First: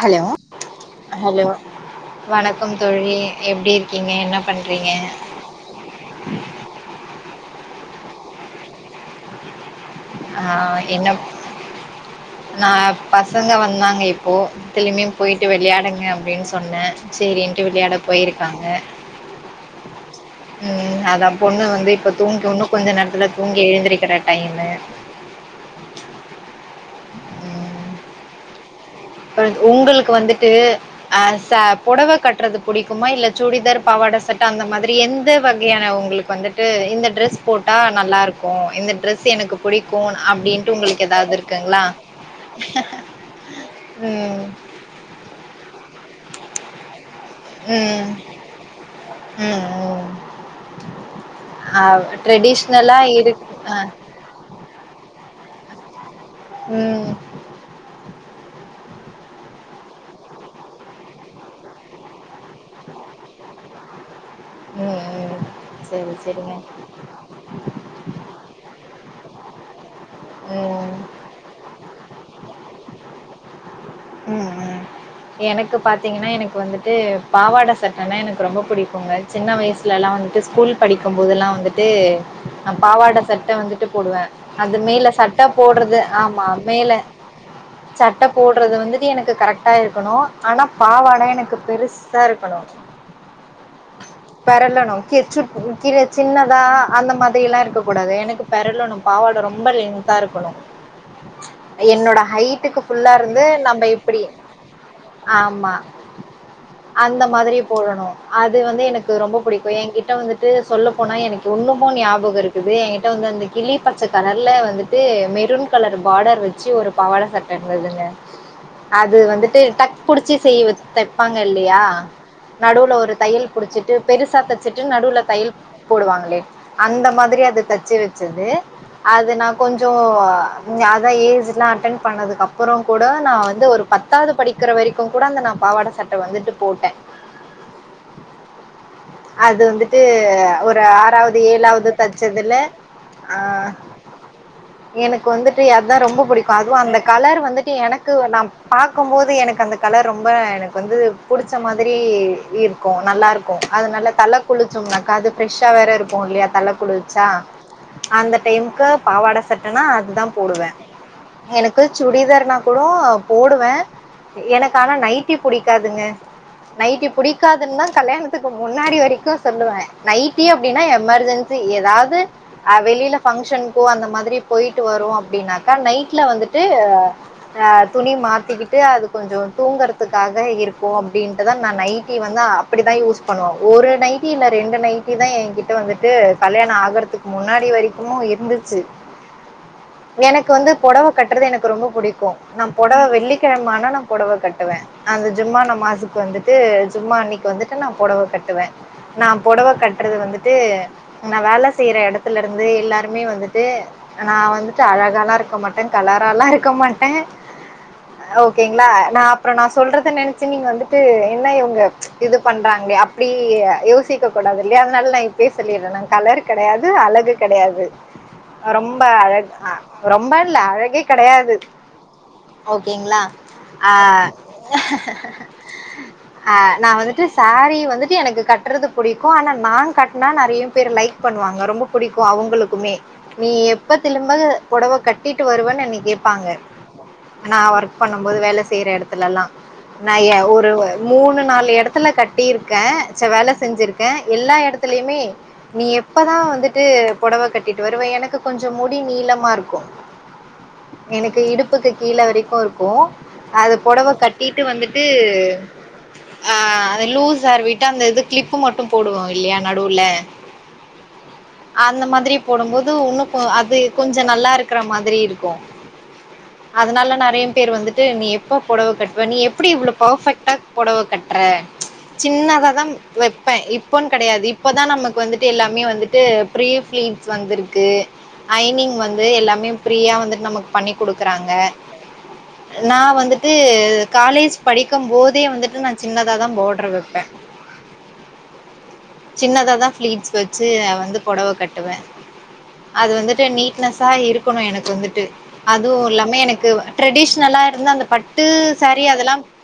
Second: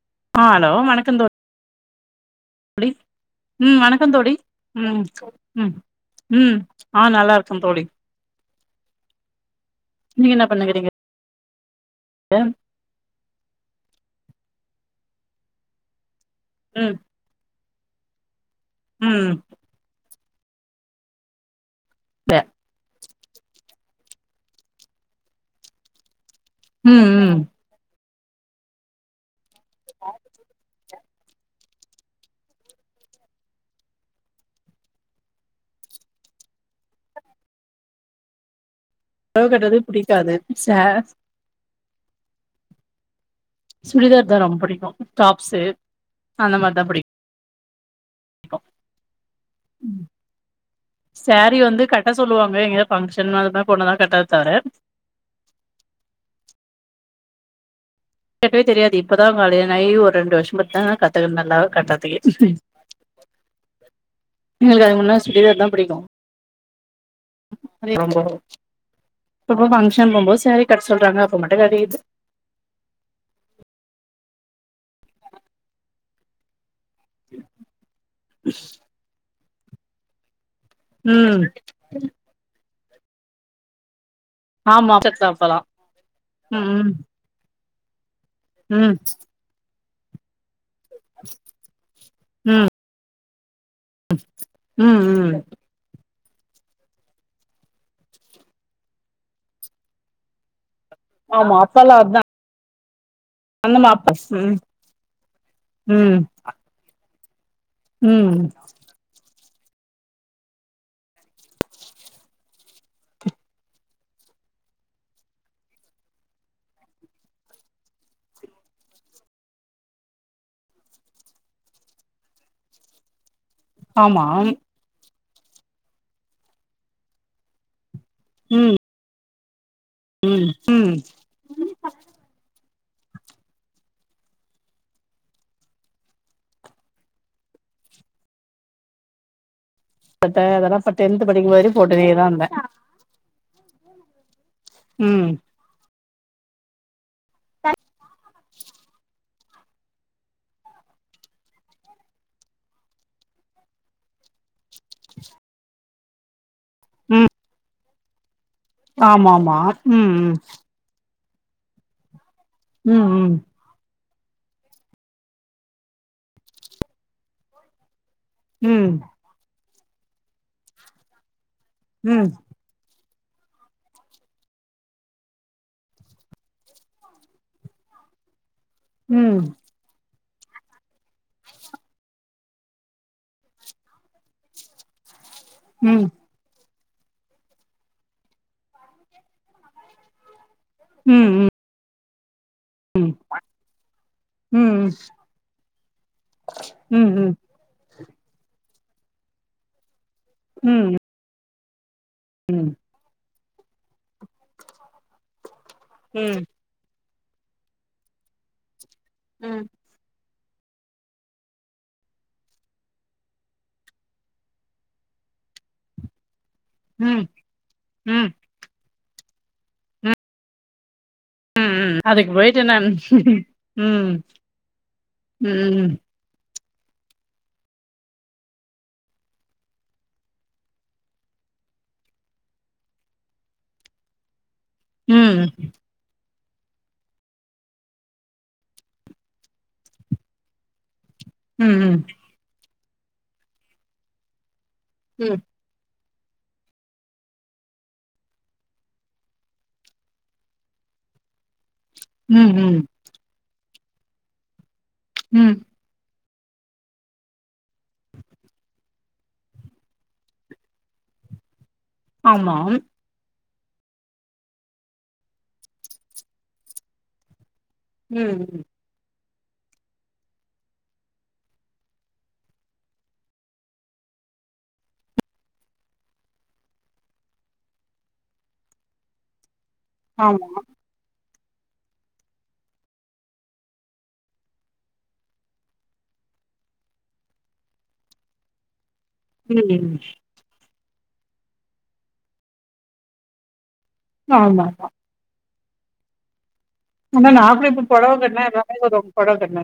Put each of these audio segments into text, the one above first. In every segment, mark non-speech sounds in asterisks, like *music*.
Hello hello வணக்கம் ழி தோழி எப்டி உம் இருக்கீங்க வணக்கம் தோழி என்ன பண்றீங்க உம் உம் உம் ஆ நல்லாருக் கம் தோழி நீங்க ஆ என்ன பண்ணுகிறீங்க என்ன நா பசங்க வந்தாங்க இப்போ திலுமையும் போயிட்டு வெளையாடுங்க ப்டின் சொன்னே ம் சேரி டு விளையாட போயிருக் காங்க ம் உம் அதா பொண்ணு வந்து இப்ப பே தூங்கி ஒன்னு கொஞ்ச நேரத்துல தூங்கி எழுந்திரு க்கிற டைமு *unintelligible* ம் உம் ம் உங்களுக்கு வந்துட்டு அ ச புடவ கட்டுறது புடிக்குமா இல்ல சுடிதார் பாவாட சட்ட அந்த மாதிரி எந்த வகையான உங்களுக்கு வந்துட்டு இந்த ட்ரெஸ் போட்டா நல்லாருக்கு இந்த ட்ரெஸ் புடவ எனக்கு கட்றது புடிக்கு புடிக்காது அப்டின்ட்டு ச உங்களுக்கு எதாவ்து இருக்குங்ளா *inaudible* சுடிதார் தா ரொம்புடிக்கு டாப்ஸு அந்த மாரிதா புடிக் உம் சாரீ வந்து அ கட்ட சொல்லுவாங்க எங்கயாது ட்ரெடிஷ்னலா பங்ஷன் இருக்கு. அது மாரி அ. போன தா கட்ட தவர உம் கட்டவே தெரியாது இப்பதா கல்யாண ஆய் ‌ஒரு ரெண்டு வருஷமாதா கட்ட நல்லா கட்ட தெரியு எங்களுக்கு ம். அதுக்கு முன்ன ம். சுடிதார் தா புடிக்கு சரி, சரிங்க. *unintelligible* ஷன் போம்போது சாரீ கட்ட ம். சொல்றாங்க அப்ப மட்டு கட்டிகிட்டு உம் உம் எனக்கு பாத்தீங்கனா எனக்கு வந்து து பாவாட சட்டன்னா எனக்கு ரொம்ப புடிக்குங்க சின்ன வயசுலல்லா வன்ட்டு ஸ்கூல் படிக்கும் ம் போதுல்லா வந்துட்டு நா பாவாட சட்ட வந்துட்டு போடுவ அது ஆமா மேல பச்ச சட்ட அப்பளோ போடுறது ஆமா ம் மேல சட்டப்போ றது ம் வந்துட்டு எனக்கு கரெக்ட் டா இருக்கணும் ஆன பாவாடா எனக்கு பெருசா இருக்கணும் ம் ம் ம் பெரலணும் ம் கீல்ச்ச ப்ஒ கீழ சின்னதா அந்த மாதிரி எல்லாம் இருக்க கூடாது எனக்கு பெரலணும் பாவாட ரொம்ப லென்த்தா இருக்கணும் ஆமா அப்பல்லா என்னோட அதா ஹைட்டுக்கு புல்லா இருந்து அந்த நம்ப இப்டி மாப்பஸ்உ ஆமா. உம் அந்த மாதிரி போடணும் அது வந்து எனக்கு ரொம்ப புடிக்கும் இப்போ என்கிட்ட வந்துட்டு சொல்ல போனால் எனக்கு இன்னுமு ஞாபகம் இருக்குது என்கிட்ட வந்து அந்த கிளி பச்சை கலர்ல வந்துட்டு மெரூன் கலர் பார்டர் வச்சு ஒரு பவாட சர்ட்ட இருந்ததுங்க அது வந்துட்டு டக் புடிச்சி செய்வது தைப்பாங்க இல்லையா நடுவுல ஒரு தையல் புடிச்சிட்டு ஆமா பெருசா தச்சிட்டு நடுவுல தையல் போடுவாங்களே அந்த மாதிரி அத தச்சு வ வச்சது ம் அஹ் து நா கொஞ்சோ ம் ம் அதான் ஏஜ்ல்லாம் அட்டன் பண்ணதுக்கு அப்புறம் கூட நா வந்து ஒரு பத்தாது படிக்கிற வரைக்கு கூட அந்த நா பாவாட சட்ட வந்துட்டு போட்டே அது வந்துட்டு பட்ட வந்துட்டு ஒரு அதெல்லா இப்ப டென்த் ஆறாவது படிக்கும் வரையு ஏலாவது போட்டுனே தா இருந்தே தெச்சதுல ஆ ம் எனக்கு வந்துட்டு அதா ரொம்ப பு புடிக்கு அதுவு அந்த கலர் வந்து எனக்கு நா பாக்கும் போது எனக்கு அந்த கலர் ரொம்ப எனக்கு வந்து புடிச்ச மாதிரி இருக்கு நல்லா இருக்கு அதுனாலே தல குளிச்சோம்னாக்கா அது ஃப்ரெஷ்ஷா வேற இருக்கு இல்லையா தல குளிச்சா ம் அந்த டைமுக்கு ஆமா பாவாட ஆமா சட்டனா ம் அது தா போடுவே எனக்கு சுடிதார்னா கூடோ ம் ம் போடுவே எனக்கு ஆனா நைட்டி புடிக்காதுங்க நைட்டி புடிக்காதுன்னா கல்யாணத்துக்கு ம் முன்னாடி வரைக்கு சொல்லுவ நைட்டி அப்டின்னா எமர்ஜென்சி எதாது ம் வெளியில பங்ஷனுக்கோ அந்த மாதிரி போயிட்டு வரோ அப்டின்னாக்கா நைட்ல வந்துட்டு ஆ துணி மாத்திக்கிட்டு அது கொஞ்சோ தூங்றதுக்கு இருக்கு அப்டின்ட்டு தா நா நைட்டி வந்து அப்டிதா யூஸ் பண்ணுவோ ஒரு நைட்டி இல்ல ரெண்டு நைட்டி தா எ கிட்ட ம் வந்துட்டு கல்யாண ஆக றத்துக்கு முன்னாடி வரைக்கும்மோ இருந்துச்சு எனக்கு வந்து பொடவ ம் கட்றது எனக்கு ரொம்ப புடிக்கு நா பொடவ வெள்ளிக்கெழமான நா பொடவ ம் கட்டுவே ம் அந்த ஜும்மானா மாசுக்கு வந்துட்டு ஜும்மா ம் அன்னைக்கு வந்துட்டு நா பொடவ கட்டுவே நா பொடவ கட் றது வந்துட்டு ம் ம் நா வேல செய்ற எடத்துல ம் இருந்து எல்லாருமே வந்துட் பே நா வந்துட்டு அழகாலா இருக்க மாட்டே ம் கலராலா இருக்க மாட் ஓகேங்களா நா அப்பரா ம் நா சொல்றது நெ நீங்க வந்துட்டு என்ன இவங்க இது பண்றாங்களே அப்டி யோசிக்க கூடாது இல்லையா அதனால நா இப்பயே சொல்லிடுறேன் நா கலரு கெடையாது ம் ம் அலகு கிடையாது ம் ரொம்ப ரொம்ப அழகா ரொம்ப இல்ல அழகே கெடையாது அதுக்கு போயிட்டு என்ன ம் ஓகேங்களா ம் அஹ் ம் அஹ் நான் வந்துட்டு சேரீ வந்துட்டு எனக்கு கட்டுறது பிடிக்கும் ஆனா நான் கட்னா நிறைய பேர் லைக் பண்ணுவாங்க ரொம்ப பிடிக்கும் அவங்களுக்குமே நீ எப்ப திலும்ப புடவை ம் ம் கட்டிட்டு வருவன்னு அன்னைக்கு பாப்பாங்க நான் ஒர்க் பண்ணும் போது வேலை செய்யற இடத்துலல்லாம் நான் ஏ ஒரு மூணு நாலு ம் இடத்துல கட்டி இருப் இருக்கேன் வேலை செஞ்சிருக்கேன் எல்லா இடத்த தில்லுயுமே ம் நீ எப் இப்பதான் வந்துட்டு புடவை கட்டிட்டு வருவேன் எனக்கு கொஞ்சம் முடி நீளமா இருக்கும் எனக்கு இடுப் இடுப்புக்கு கீழே ம் வரைக்கும் ம் இருக்கும் அது புடவை கட்டிட்டு வந்துட்டு ம் ட்டு ஆஹ் அது லூஸ் ஹேர் விட் அந்த இது கிளிப்பு மட்டும் போடுவோம் இல்லையா நடுவுல அந்த மாதிரி ஆமாம். போடும்போது உன்னும் அது கொஞ்சம் நல்லா இருக்கற மாதிரி இருக்கும் அதனால நெறய பேர் வந்துட்டு நீ ம், எப்ப ம். பொடவ கட் இப்ப நீ எப்டி இவ்வளோ பெர்ஃபெக்டா பொடவ கட்டுற சின்னதா தான் வைப்பேன் இப்போன்னு கெடயாது இப்போதான் நமக்கு வந்துட்டு எல்லாமே வந்துட்டு ப்ரீீ பிலீட்ஸ் வந்துருக்கு ஐனிங் வந்து எல்லாமே ஃபிரீயா வந்துட் ஆமா. நமக்கு பண்ணி குடு ருக்காங்க நான் வந்துட்டு காலேஜ் படிக்கும் போதே வந்துட்டு நான் சின்னதாதான் பாடரு வப்பேன் சின்னதாதான் ம். ப்ளீட்ஸ் வச்சு வந்து பொடவ கட்டுவேன் அது வந்துட்டு நீ *unintelligible* இருக்கணும் ஆமாமா. எனக்கு வந்துட்டு அது அதும் இல்லாம எனக் ஆனா நான் ட்ரெடிஷ்னலா கூட இப்ப இருந்தா அந்த புடவ கட்னா பட்டு எல்லாமே சாரி சொல்லுவாங்க புடவ அதெலாம் *inaudible* கட்ன.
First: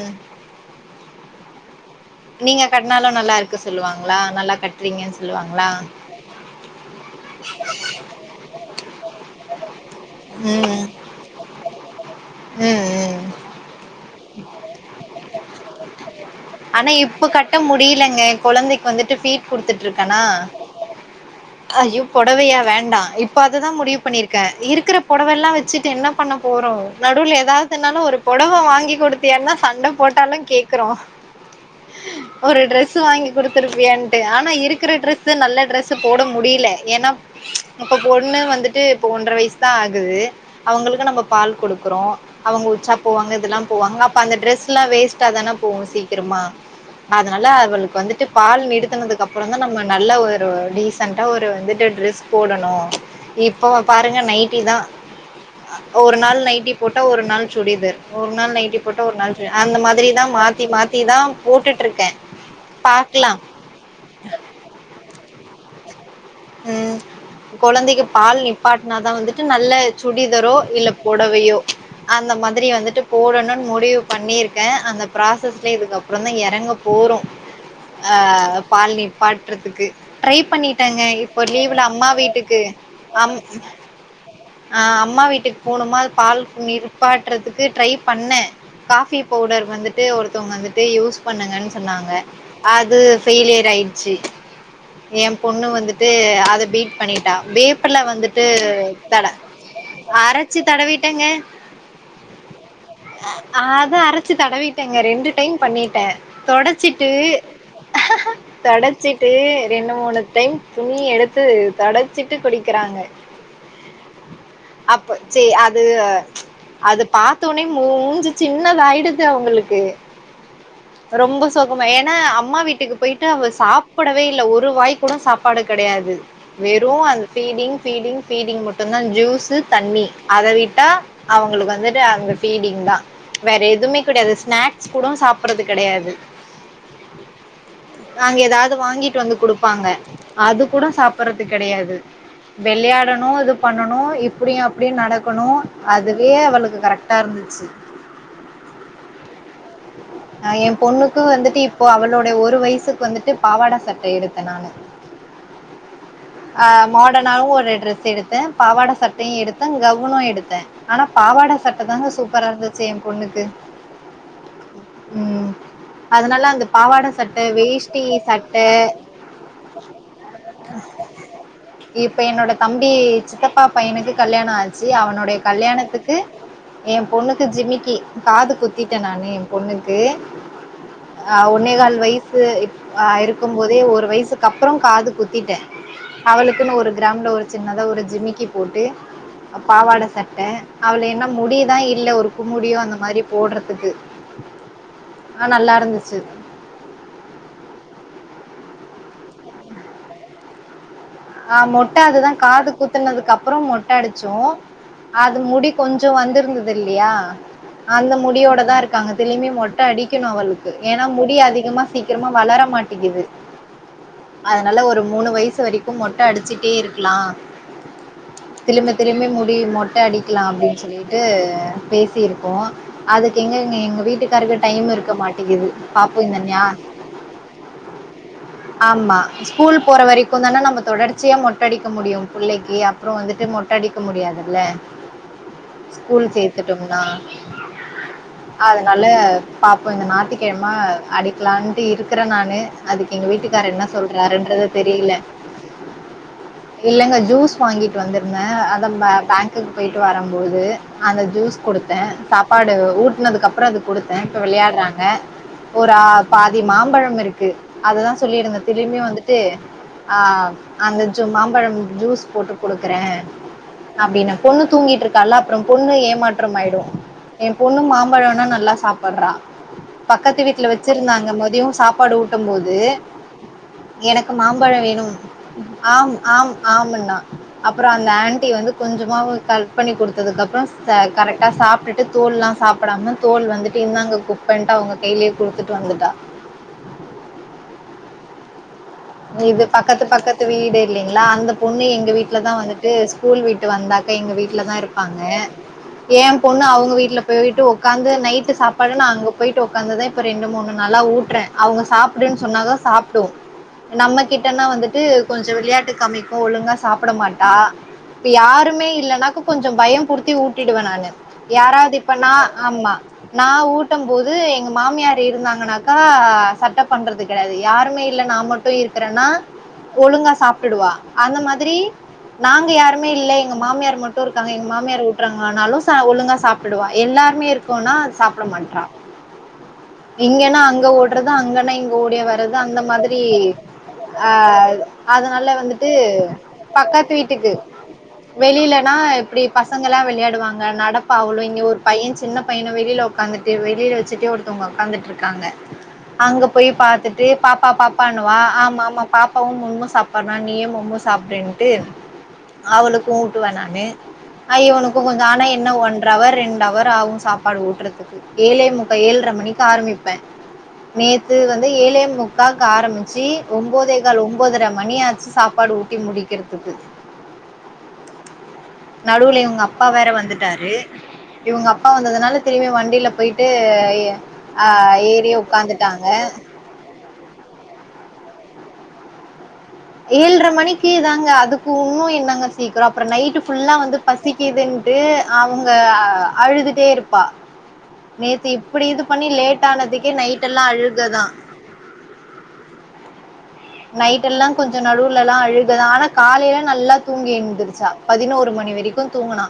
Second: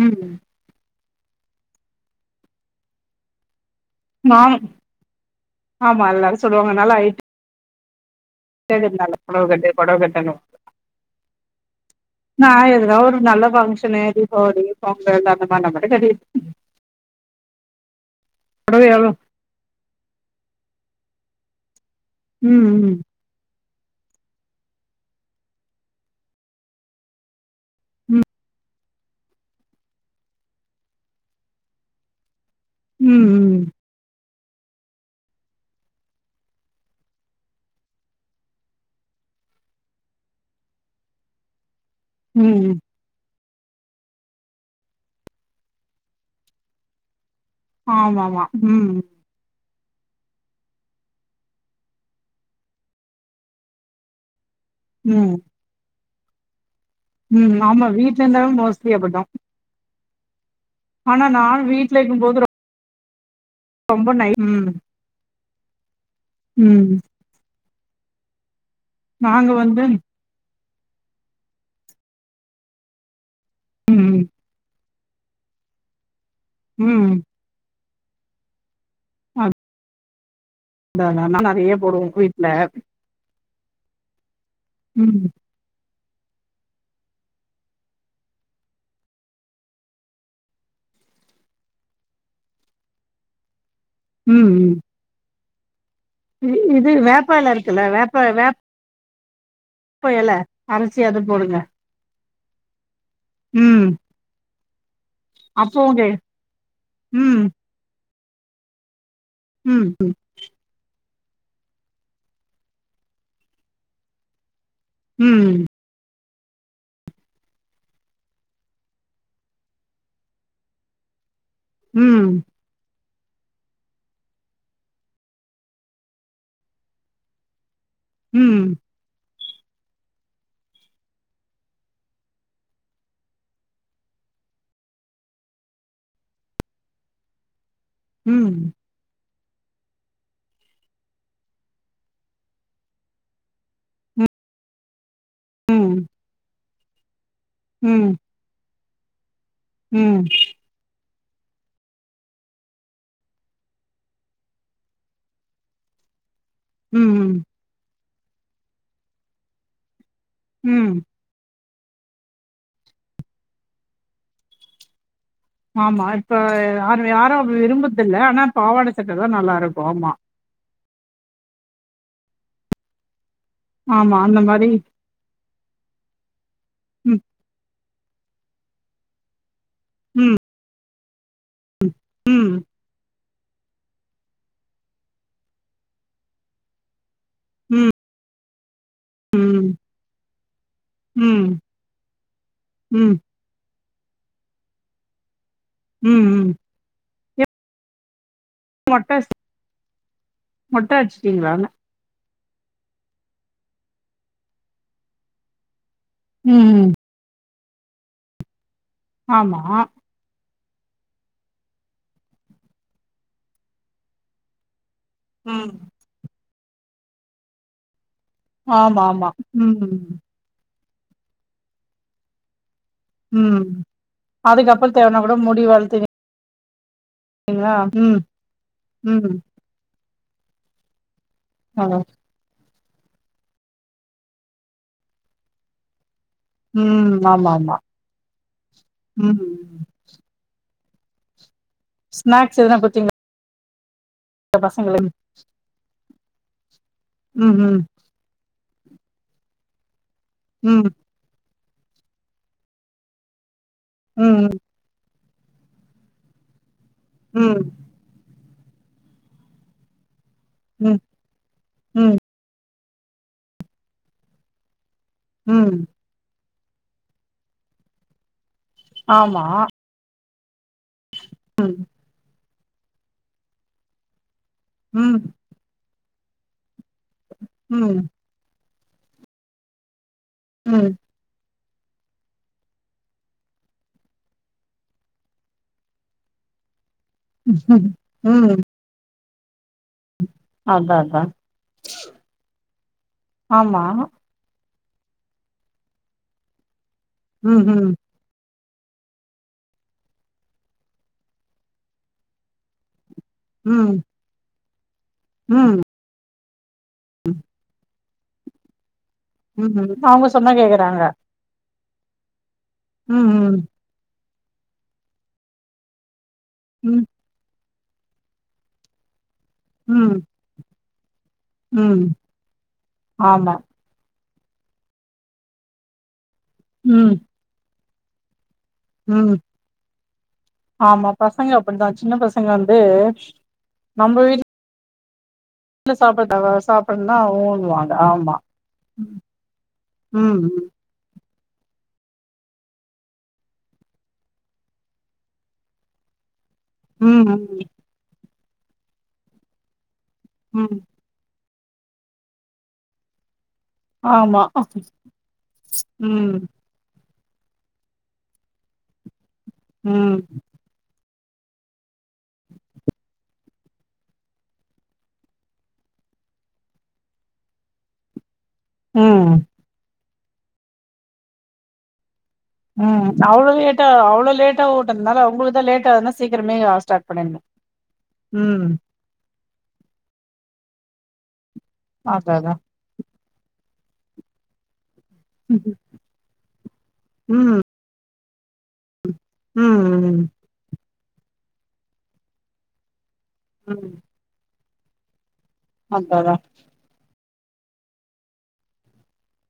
உம் நீங்க கட்னாலும் நல்லாருக்கு சொல்லுவாங்களா நல்லா நானும் கட்டுறீங்கன்னு சொல்லுவாங்களா *inaudible* ஆமா எல்லாரும் புட கட்டு பொடவ கட்டனு ம் நான் ம் எதுனா ஒரு ம் நல்ல ஃபங்சனு போகி பொங்கல் அனுமாரினா மட்டும் கட்டி ஆனா இப்ப கட்ட முடியலங்க புடவ கொழந்தைக்கு எவ்ளோ வந்துட்டு ஃபீட் குடுத்துட்டு இருக்கானா ஐயோ புடவயா ம், ம். வேண்டாம் இப்பா அதுதான் முடிவு பண்ணிருக்கேன் இருக்கிற பொடவயெலாம் வச்சுட்டு என்ன பண்ண போறோம் நடுவில் ஏதாது என்னால ஒரு ம். பொடவ வாங்கி குடுத்தியான்னா சண்ட போட்டாலும் கேக்குறோம் *inaudible* ஒரு டிரெஸ் வாங்கி ம், ம். கொடுத்துருப்பியன்ட்டு ஆனா இருக்கிற டரெஸ் நல்ல ட்ரெஸ் போட முடியல ஏன்னா இப்ப போடு வந்துட்டு இப்ப ஒன்றர வயசு தான் ஆகுது அவங்களுக்கு நம்ம பால் குடுக் இருக்கறோம் அவங்க ம். உச்சா போவாங்க இதெலாம் போவாங்க அப்ப அந்த டிரெஸ் எலாம் வேஸ்ட் அதானே போசி இருமா அது னலா அவர்களுக்கு வந்துட்டு ஆமாமா. பால் ம். நிறுத்தனதுக்குப்பறம் தான் நம்ம நல்ல ஒரு டீசண்டா ஒரு வந்துட்டு ட்ரெஸ் போடணும் இப்ப பாருங்க நைட் அப்டி தான் ம். ஒரு நால் நைடிப் போட்ட ஒரு நாள் ம். ஆமா சுடிடுதர் வீட்ல ஒரு நாள் இருந்தாலும் நைட்டி மோஸ்ட்லி போட்ட ஒரு அப்படிதான். நாள் சு அந்த மாரி தான் மாத்தி பா ஆனா தான் நான் போட்டுட்டு வீட்ல இருக்கேன் இருக்கும்போது பா க்கலாம் ரொம்ப டைம் உம் உம் ம் குழந்தைக்கு பால் நி ப்பாட்டுனாதான் வந்துட்டு நல்ல வந்து சுடிதரும் இல்ல புடவையோ அந்த மாதிரி வந்துட்டு போடணும் முடிவு ம். பண்ணியிருக்கேன் அந்த பராசஸ்ல இதுக்க அப்புறந்தான் இறங்க ம். போறும் ஆஹ் ஆ. பால்னிப்பட்டுறதுக்கு ட்ரை பண்ணிட்டாங்க நானா ஒரு நெறைய லீவுல போடுவோ அம்மா வீட்ல வீட்டுக்கு அம் ஆஹ் ம் அம்மா வீட்டுக்கு போணுமா பால் நிப்பாட்டுறதுக்கு ட்ரை பண்ணேன் காஃபி பவுடர் வந்துட்டு ஒருத்தங்க வந்துட்டு யூஸ் பண்ணுங்கன்னு சொன்னாங்க அது ஃபெயலியர்ஆய் சி ம் ம். ஏம் பொண்ணு வந்துட் ட்டு இ- அத இது பீட் பண்ணிட்டா வேப்ப எல வேப்பல வந்துட்டு தட போயல்ல அரச்சு அரைச்சி அது போடுங்க ஆ ம் நான் அரைச்சு தடவிட்டேங்க ரெண்டு டைம் அப்பவு கே பண்ணிட்டேன் தொடச்சிட்டு ம் தொடச்சி டூ ம் ரெண்டு மூணு டைம் நீ எடுத்து தெடச்சிட்டு குடிக்கிறாங்க அப்ப சே ம் அது அது பாத்தோனே மூஞ்சு சின்னதாயிடுது அவங்களுக்கு ரொம்ப சோகம ஏன்னா ம் அம்மா வீட்டுக்கு போயிட் அவ சாப்பிடவே இல்ல ஒரு வாய்கூட சாப்பிட பாடு கிடையாது வெறும் அந்த ஃபீடிங் பீடிங் ம் பீடிங் ம் மட்டும்தான் ஜூஸ் தண்ணி அத விட்டா அவங்களுக்கு வந்துட்டு அந்த பீடிங் தான் வேற எதுவுமே கெடையாது ஸ்நாக்ஸ் கூட சாப்பறது கெடையாது நாங்க ஏதாவது ம் வாங்கிட்டு வந்து கொடுப்போ வப்பாங்க அது கூட சாப்படடுறது கெடையாது வெளையாடணும் இது பண்ணனும் இப்டியும் அப்டியும் நடக் இருக்கணும் அதுவே அவளுக்கு கரக் டா இருந் ம் ம் ஆஹ் என் பொண்ணு வந்துட்டு இப்போ அவளுோடைய ஒரு வயசுக்கு வந்துட்டு பாவாட சட்ட எடுத்தேன் நானு ஆ ம் மாடனாவும் ஒரு டிரெஸ் எடுத்து பாவாட சட்டயும் எடுத்தேன் கெவு னும் எடுத்தேன் ம் ஆனா பாவாட ச ட சட்ட தாங்க சூப்பரா இருந்துச்சு என் பொண்ணுக்கு ம் ஆமா இப்ப அதனால அந்த யார பாவாட யாரும் சட்ட விரும்புது வேஷ்டி இல்ல ஆனா பாவாட சட்ட தான் நல்லா இருக்கும் மா இப்ப என்னோட தம்பி சித்தப் அப்பா பையனுக்கு ஆமா அந்த கல்யாணம் மாரி ஆச்சு அவனுடைய கல்யாணத்துக்கு என் ம் பொண்ணுக்கு ஜிமிக்கி காது குத்தட்டேன் நானே பொண்ணுக்கு ம் ஆஹ் ஒனே கல வயசு ம் இருக்கும் போதே ஒரு வயசுக்குப்ப அப்பறம் காது குத்திட்டேன் அவளுக்குன்னு ஒரு கிராமல ஒரு சின்னதா ம் ஒரு ஜிமிக்கி போட்டு ம் பாவாட சட்ட அவள் என்ன ம் ம் முடிதான் இல்ல ஒரு குமுடியோ அந்த ம் மாரி போடுறதுக்கு ஆ நல்லா இருந்துச்சு ம் மட்ட ம ஆஹ் மொட்ட அதுதான் காது குத்துனதுக்குப்பறம் மொட்ட அடிச்சோம் அது முடி கொஞ்சம் வந்திருந்தது ம் இல்லயா அந்த முடியோட தான் இருக்கு அதிலுமே ஆமா மொட்ட அடிணும் அவள் ஏன்னா முடி அதிகமா சீக்கிரமா வளர மாட்டேங்கிது அதனால ஒரு மூணு வயசு ம் வரைக்கும் மொட்ட அடிச்சிட்டே இருக்கலாம் திரும்ப ஆமா திரும்பி ஆமா முடி மொட்ட ம் அடிக்கலாம் அப்டின்னு சொல்லி ட்டு பேசி இருக்கோம் அதுக்கு ம் எங்கங்க எங்க வீட்டுக்காருக்கு டைம் அதுக்கப்புறோ இருக்க தேவனா கூட முடி மாட்டேங்குது வளத்துவீங்களா பாப்போம் இந்த ஞா ம் ஆமா ம் ஸ்கூல் போற வரைக் கும் நம்ம தொடர்ந்து கடைசியா மொட்டை அடிக்க அதா முடியும் புள்ளைக்கு அ அப்புறம் வந்துட்டு மொட்ட அடிக்க முடியாதுல்ல ஸ்கூல் சேர்த்துட்டோம்னா ம் ஆமா ஆமா அதனால ம் பாப்போம் இந்த ஞாயிற்றுக்கிழமை அடிக்கலான்னு இருக்கறேன் நானு ஸ்நாக்ஸ் எதுனா அதுக்கு குடுத்தீங்களா எங்க வீட்டுக்கார என்ன சொல்றாருன்றத பசங்களுக்கு தெரில இல்லங்க ஜூஸ் ம் ம் வாங்கிட்டு வந்திருந்தேன் நம்ம பேங்குக்கு போயிட்டு வரும்போது ம் அந்த ஜூஸ் குடுத்தேன் சாப்பாடு ஊட்டனதுக்கு அப்புறம் அப்புறம் அது குடுத்தேன் இப்ப ம் விளையாடுறாங்க ஒரு ஆ பாதி மாம்பழம் இருக்கு ம் தான் சொல்லியிருந்தன் திரும்பி வந்துட்டு ம் அந்த ஜூ மாம்பழம் ம் ஜூஸ் போட்டு குடுக்குறேன் அப்டின்ன பொண்ணு தூங்கிட்டு இருக்க அல்ல அப்புறம் ம் பொண்ணு ஏமாட்ட மாயிடும் என் பொண்ணும் மாம்பழம்னா நல் நல்லா சாப்பிடுறா ஆமா ப பக்கத்து வீட்ல வச்சு இருந்தாங்க மதியம் ம் சாப்பாடு ஊட் டும் போது எனக்கு மாம்பழம் வேணும் ம் ஆம் ஆம் ஆம்ன்னா அப்புறம் ம் அந்த ஆன்ட்டி வந்து கொஞ்சம கட் பண்ணி குடுத்து அதுக்கப்புறம் ம் கரெக்டா சாப் பிட்டு தோல்லாம் சாப்பிடாம தோல் வந்துட்டு இந்தாங்க குப்பைன்ட்டு அவங்க கையிலே குடுத்துட்டு வந்துட்டா ஹ ஹம் இது பக்கத்து பக்கத்து வீடு இல்லைங்களா அதா அந்த பொண்ணு எங்க வீட்டில தான் வந்துட்டு ஸ்கூல் வீட்டு ஆமா வந்தாக்கா எங்க வீட்டில தான் இருப் ப்பாங்க ஏன் பொண்ணு அவங்க வீட் ல ம் போயிட்டு ம் உட்காந்து நைட்டு் சாப்பி ப்பா நான் அங்க போயிட்டு உட்க்காந்துதான் இப்ப ரெண்டு மூணு நாளா ஊட்டுறேன் அவங்க சாப்பிடுன்னு சொன்னா தான் சாப்புடும் ம் நம்ம கிட்டனா வந்து டு கொஞ்சம் ம் விளையாட்டு காமிக்கு ஒழுங்கா சா சாப்பட மாட்டா இப்ப யாருமே இல்ல நாகும் கொஞ்சம் ம் அவங்க பயம்புடுத்தி சொன்னா ஊட்டிடுவேன் கேக்குறாங்க நானு யாராவது இப்பனா ஆமா ம் நா ம் ஊட்டும் போது து எங்க மாமியார் இருந்தாங்கன்னாக்கா சட்டப் ம் பண்றது கெடையாது யாருமே இல்ல நா மட் போய் இருக்கறேனா ம் ஒழுங்கா சாப்பிடுவா அந்த மாதிரி ம் நாங்க யாருமே இல்ல ஆமா எங்க மாமியார் மட் இருக்காங்க எங்க மாமியார் விட்டுறாங்கனாலும் ஒங்கா சாப்பிடுவா ம் எல்லாருமே இரு தோன்ன சாப்பிட மாட் டா ம் இங்கன்னா அங்க ஆமா ஓடுறது பசங்க அங்கன்னா அப்படித்தா இங்க சின்ன ஓடிய பசங்க வரது வந்து அந்த மாதிரி நம்ம வீட்ல அஹ் அத னால வந்துட்டு சாப்பிட பக்கத்து சாப்பிடனா வீட்டுக்கு ஊன்னுவாங்க ஆமா வெளிலனா ம் இப்படி பசங்க எல்லாம் விளையாடுவாங்க ம் நடப்ப அவளளோ ஒரு பையன் சின்ன பையனை வெளியில உக்காந்துட்டு வெளியில வச்சுட்டு ஒருத்தவங்க உட்காந்துட்டு இருக்காங்க அங்க போய் பார்த்துட்டு ம் ம். பாப்பா பாப்பானு னுவ ஆமா ஆமா பாப்பாவும் முண்மும் சாப் புரா நீயு ம். மம்மோ சாப்பிடு ட்டு அவளுக்கும் உட்டுவ நானு ஆமா அ இவனுக்கு கொஞ்சம் ஆனா என்ன ஒன்ற ம் ஹவர் ரெண்டு ஹவர் ஆகும் சாப்பாடு ஊட்டுறதுக்கு ஏழே முக்க ஏழரை மணிக் ம் ஆரம்பிப்பேன் நேத்து வந்து ஏழே முக்காக்க ஆரம்பிச்சு ஒன்பதே கால் ஒன்பதரை மணியாச்சு சாப்பாடு ஊட்டி முடிக்கிறதுக்கு ம் நடுவுல உங்க அப்பா வேற வந்துட்டு டாறு இவங்க அப்பா வந்ததுனால திரும்பி உம் வண்டில போயிட்டு அவ்வளோ லேட்டா அவ்வளோ லேட்டா ஆ ஓட்டதுனால ஏறி உங்களுக்குதான் லேட்ட உக்காந்துட்டாங்க ஆகுதுனா சீக்கிரமே ஸ்டார்ட் பண்ணிருணுன ம் ஏழரை மணிக்கு தாங்க அதுக்கு இன்னும் அதா என்னங்க அதா சீக்கிரம் அப்பறம் நைட்டு ஃபுல்லா வந்து பசிக்குது ட்டு அவங்க அழுதுட்டே இருப்பா ம் ம் நேத்து இப்டி இந்து பண்ணி லேட் ஆனதுக்கு ம் நைட் எல்லாம் அழுகு த்தான் ம் நைட் எல்லாம் கொஞ்சம் நடுல தா அழுகதான் ஆனா அதா அதா காலையில நல்லா தூங்கி இ ருநதுச்சா பதினோரு மணி வரைக்கும் தூங்கினா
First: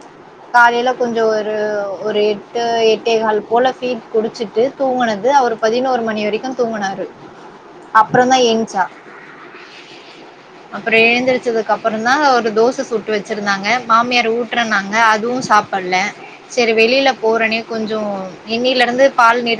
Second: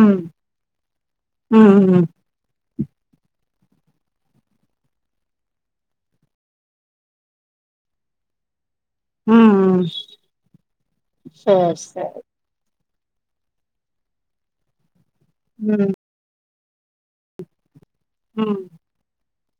ம் காலையில கொஞ்சம் ஒரு ம் ம் ஒரு எட் எ எட்டே கால் போல பீட் குடிச்சிட்டு தூங்கினது அவரு பதினோரு மணி வரைக்கும் தூங்கினாரு அப்பறம் தான் என்ச்சா ம் ம் அப்பறம் எழுந்திரச்சதுக்கு சேரி அப்பறம் சேரி தான் ஒரு தோச சுட் வச்சிருந்தாங்க மாமியார் ஊட்டுறனாங்க அதுவும் ம் சாப்படல செரி வெளியில போறேனே கொஞ்சம் ம் என்னயில இருந்து பால் நீர்